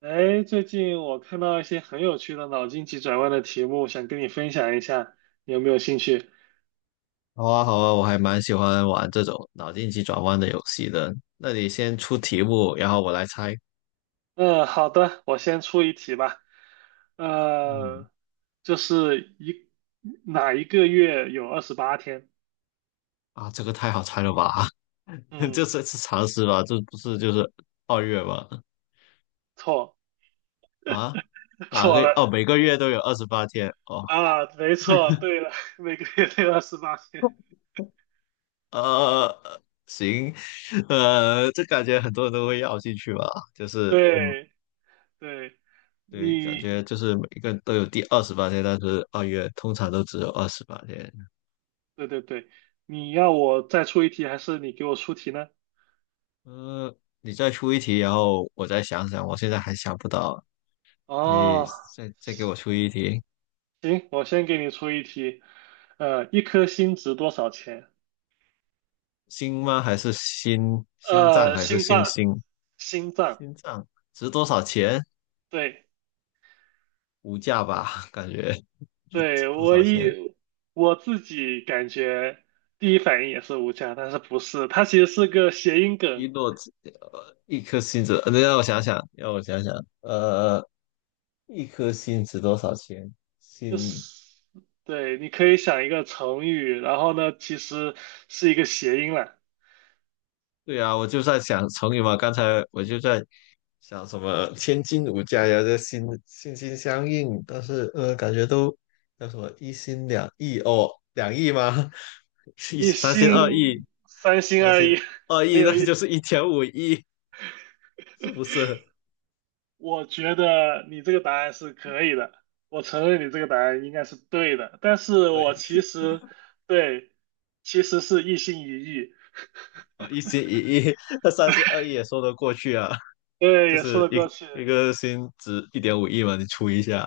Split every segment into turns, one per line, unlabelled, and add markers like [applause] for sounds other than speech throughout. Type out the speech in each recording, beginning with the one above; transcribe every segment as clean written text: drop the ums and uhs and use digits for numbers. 哎，最近我看到一些很有趣的脑筋急转弯的题目，想跟你分享一下，你有没有兴趣？
好啊，好啊，我还蛮喜欢玩这种脑筋急转弯的游戏的。那你先出题目，然后我来猜。
嗯，好的，我先出一题吧。
嗯。
呃，就是哪一个月有二十八天？
啊，这个太好猜了吧？[laughs] 这
嗯，
是是常识吧？这不是二月吗？
错，
啊，哪
错
个？
了
哦，每个月都有二十八天。哦。
啊，没错，对了，[laughs] 每个月都有28天。
呃，行。[laughs] 这感觉很多人都会要进去吧？就是，嗯，
对对，
对，感
你
觉就是每个人都有第二十八天，但是二月通常都只有二十八天。
对对对，你要我再出一题，还是你给我出题呢？
呃，你再出一题，然后我再想想，我现在还想不到。你
哦，
再再给我出一题。
行，我先给你出一题，一颗心值多少钱？
心吗？还是心？心脏
呃，
还是
心
星
脏，
星？
心脏，
心脏值多少钱？
对
无价吧，[laughs] 感觉值
对，
多少钱？
我自己感觉第一反应也是无价，但是不是，它其实是个谐音梗，
一颗心子，让我想想，让我想想。呃，一颗心值多少钱？
就
心。
是对，你可以想一个成语，然后呢，其实是一个谐音啦，
对啊，我就在想成语嘛，刚才我就在像什么千金无价呀，这心相印，但是感觉都叫什么一心两意哦，两意吗？[laughs] 是
一
三心二意。
心三心
三
二
心
意，[laughs]
二
没
意那
有意
就
思。
是一点五亿，是不是？
我觉得你这个答案是可以的，我承认你这个答案应该是对的，但是我其
对。
实对，其实是一心一意，
哦，一心一意。[laughs] 那三心二意也说得过去啊。
对，
就
也
是
说得
一
过去，
一个心值一点五亿嘛，你除一下。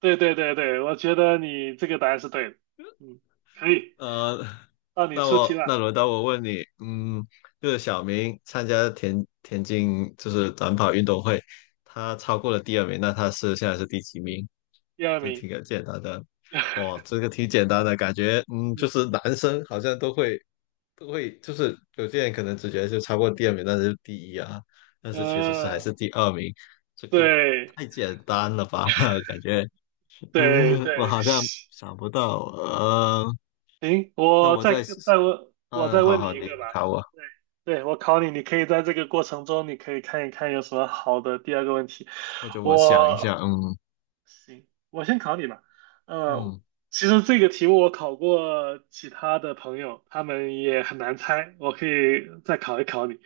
对对对对，我觉得你这个答案是对的，嗯，可以，
呃，[laughs]
到你
那
出题
我
了，
那轮到我问你，嗯，就是小明参加田径就是短跑运动会，他超过了第二名，那他现在是第几名？
第二
就
名，
挺简单的。哦，这个挺简单的感觉。嗯，就
[laughs]
是男生好像都会，就是有些人可能直接就超过第二名，但是第一啊，但是其实是
嗯，
还是第二名。这个
对
太简单了吧？[laughs] 感觉。
对
我
对，[laughs]
好像想不到。呃，
行，
那我再
我
嗯，
再
好
问你
好，
一
你
个
你
吧。
考我。
对，对，我考你，你可以在这个过程中，你可以看一看有什么好的第二个问题。
或者我想一下。
我
嗯。
行，我先考你吧。呃，
嗯，
其实这个题目我考过其他的朋友，他们也很难猜，我可以再考一考你。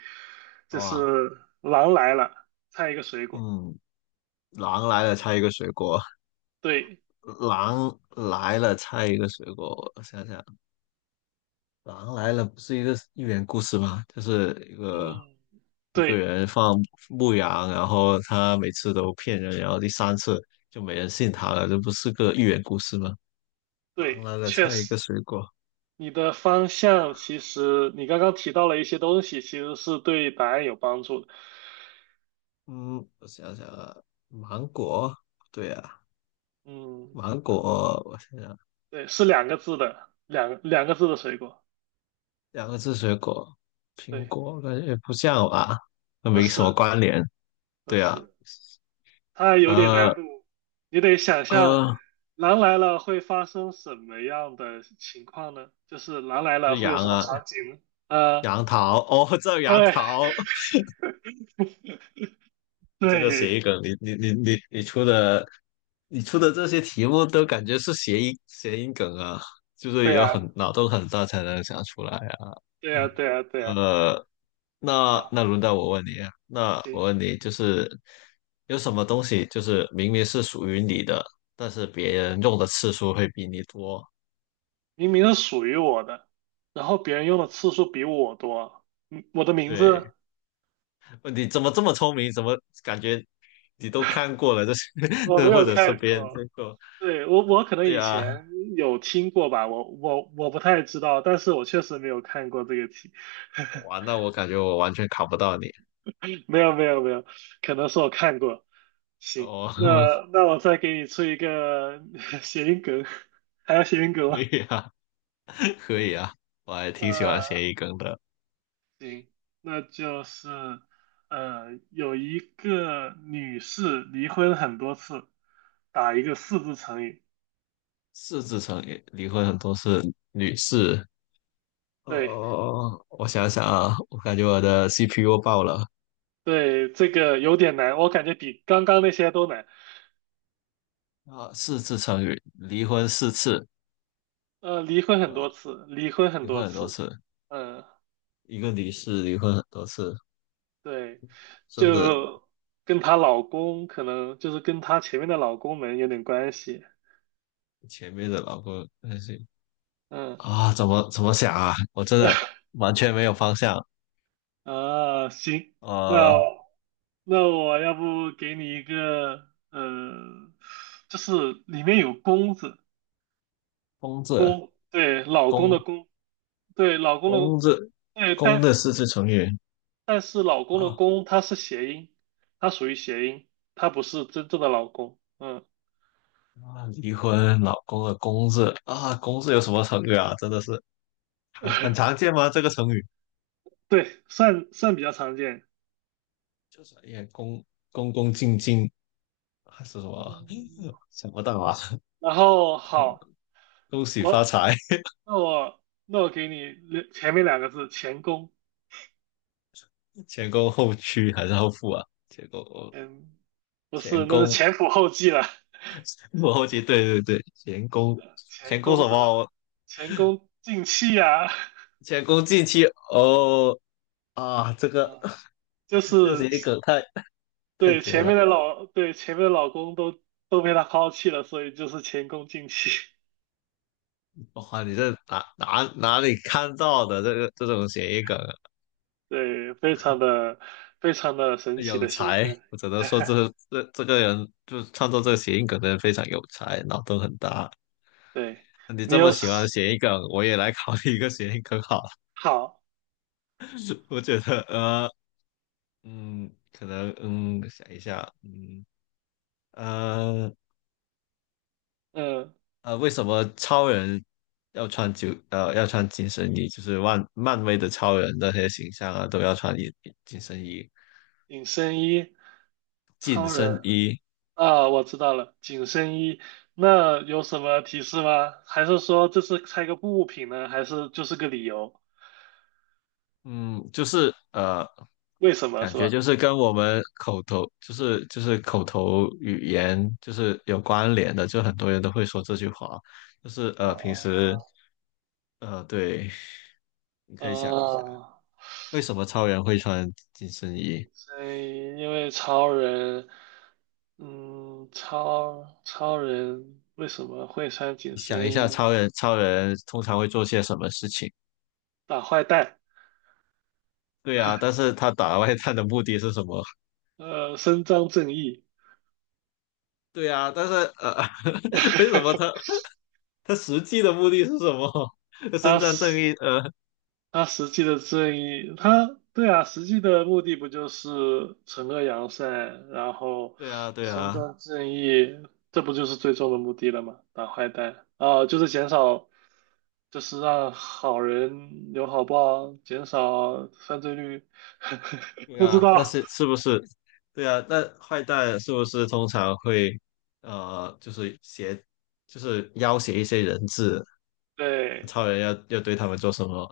好
就
吧。
是狼来了，猜一个水果。
嗯，狼来了，猜一个水果。
对，
狼来了，猜一个水果，我想想。狼来了不是一个寓言故事吗？
嗯，
一个
对
人放牧羊，然后他每次都骗人，然后第三次就没人信他了，这不是个寓言故事吗？狼
对，
来了，
确
猜一
实。
个水果。
你的方向其实你刚刚提到了一些东西，其实是对答案有帮助的。
嗯，我想想啊，芒果，对啊，
嗯，
芒果，我想想。
对，是两个字的，两个字的水果。
两个字水果，苹
对，
果感觉不像吧，那
不
没什么
是，
关联。
不
对啊。
是，它有点
呃
难度，你得想象
呃，
狼来了会发生什么样的情况呢？就是狼来了
是
会有
杨
什么
啊，
场景呢？呃，
杨桃哦，这杨
对，
桃。
[laughs]
这个谐
对，
音梗，你出的，你出的这些题目都感觉是谐音梗啊，就是
对
有
啊，
很脑洞很大才能想出来啊。
对啊，对啊，对啊。
呃，那
好，
那轮到我问你啊，那我
行。
问你，就是有什么东西，就是明明是属于你的，但是别人用的次数会比你多？
明明是属于我的，然后别人用的次数比我多。嗯我的名
对，
字
问你怎么这么聪明？怎么感觉你都看过了？这是，[laughs]
我没
这或
有
者是
看
别人
过，
看过？
对，我可能
对
以
啊，
前有听过吧，我不太知道，但是我确实没有看过这个题。[laughs]
哇，那我感觉我完全考不到你。
没有没有没有，可能是我看过。行，
哦。
那
[laughs]
那我再给你出一个 [laughs] 谐音梗，[laughs] 还要谐音梗
可
吗？
以啊，可以啊，我还挺喜欢
呃。
谐音梗的。
行，那就是有一个女士离婚很多次，打一个四字成语。
四字成语，离婚很多是女士。哦，哦
对
哦哦我想想啊，我感觉我的 CPU 爆了。
对，这个有点难，我感觉比刚刚那些都难。
啊，四字成语，离婚四次。
离婚很
呃，
多次，离婚很
离
多
婚很多
次。
次。
嗯，
一个离世，离婚很多次，
对，
真的。
就跟她老公可能就是跟她前面的老公们有点关系。
前面的老公那些
嗯，
啊，怎么想啊？我真的
[laughs]
完全没有方向。
啊，行，那。
呃，
那我要不给你一个，就是里面有公字，
公字。
公，对，老公的
公
公，对，老公的，
公字，
对，
公
但
的四字成语
但是老公的
啊。
公它是谐音，它属于谐音，它不是真正的老公，嗯，
啊，离婚，老公的公字啊，公字有什么成语啊？真的是很常
[laughs]
见吗？这个成语？
对，算算比较常见。
就是也恭恭恭敬敬，还是什么？
嗯，
[laughs] 想不到啊！
然后好，
恭喜发
我
财。
那我我给你前面两个字，前功，
前恭后趋还是后富啊？
嗯，不是，
前
那是
恭，
前仆后继了，[laughs]
我后期对，前
前
恭
功
什
什么呢
么？
前功尽弃啊，
前恭近期。哦啊，
啊，[laughs] 就
这个
是
谐音梗太绝了！
对前面的老公都被他抛弃了，所以就是前功尽弃。
哇，你这哪里看到的这个这种谐音梗啊。
[laughs] 对，非常的神奇
有
的谐音
才，
梗。
我只能说
[laughs]
这这个人就是创作这个谐音梗的人非常有才，脑洞很大。
对，
你
你
这么
有什
喜
么
欢谐音梗，我也来考虑一个谐音梗好了。
好，
[laughs] 我觉得，可能，想一下呃，
嗯，
为什么超人要穿紧身衣？就是漫威的超人那些形象啊，都要穿紧身衣，
紧身衣，
紧
超
身
人
衣。
啊，我知道了，紧身衣。那有什么提示吗？还是说这是猜个物品呢？还是就是个理由？
嗯，就是呃，
为什么
感
是
觉就
吧？
是跟我们口头，就是口头语言，就是有关联的，就很多人都会说这句话。就是平时
哦，
对，你可以想一下，
啊，
为什么超人会穿紧身衣？
所以因为超人，嗯，超人为什么会穿紧
你想一
身
下，
衣
超人通常会做些什么事情？
打坏蛋？
对啊，但是他打外探的目的是什么？
伸张正义，
对啊，但是呃，[laughs] 为什么他
[laughs]
他实际的目的是什么？[laughs] 伸
他
张正
实
义？
他实际的正义，他对啊，实际的目的不就是惩恶扬善，然后
对啊，对
伸
啊，
张正义，这不就是最终的目的了吗？打坏蛋啊，就是减少就是让好人有好报，减少犯罪率。[laughs]
对
不知
啊，那
道，
是是不是？对啊，那坏蛋是不是通常会呃，就是挟，就是要挟一些人质？
对，
超人要对他们做什么？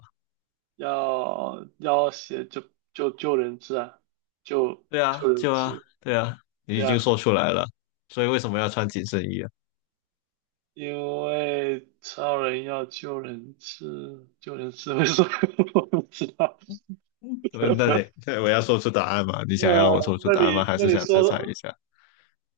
要写就救人质啊，救
对啊，
救人
就啊，
质。
对啊，你已
对
经
啊，
说出来了，所以为什么要穿紧身衣啊？
因为超人要救人质，救人质，[laughs] 为什么 [laughs] 我不知道？
对，那你，
[laughs]
对，我要说出答案嘛？你
那
想要我说出
那
答案吗？
你
还
那
是
你
想再
说的，
猜一下？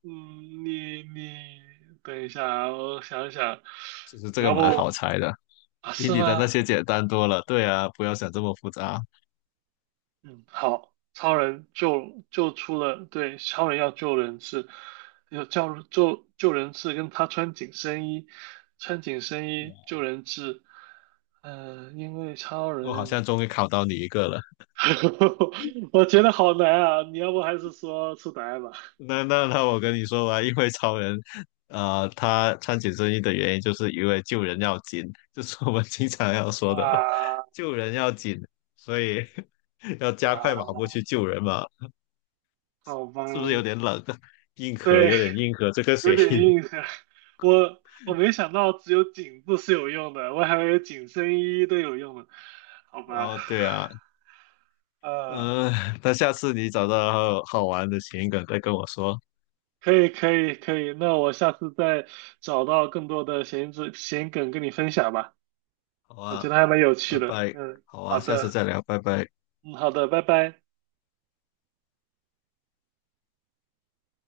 嗯，你等一下啊，我想一想，
其实这
你
个
要
蛮好
不
猜的，
啊
比
是
你的那
吗？
些简单多了。对啊，不要想这么复杂。
嗯，好，超人救出了，对，超人要救人质，要叫救人质，跟他穿紧身衣，穿紧身衣救人质，嗯、因为超
我好像
人，
终于考到你一个了。
[laughs] 我觉得好难啊，你要不还是说出答案吧？
那我跟你说吧，因为超人他穿紧身衣的原因就是因为救人要紧，就是我们经常要说的，
啊
救人要紧，所以 [laughs] 要加
啊，
快马步去救人嘛。
好吧，
是不是有点冷？[laughs] 硬核
对，
这个
有
谐
点
音。
印象，我没想到只有颈部是有用的，我还以为紧身衣都有用的，好
[laughs]
吧，
哦，对啊。
呃。
嗯、那下次你找到好玩的谐音梗再跟我说。
可以可以可以，那我下次再找到更多的闲梗跟你分享吧，
好
我觉得
啊，
还蛮有趣
拜
的。
拜。
嗯，
好
好
啊，下次
的，
再聊，拜拜。
嗯，好的，拜拜。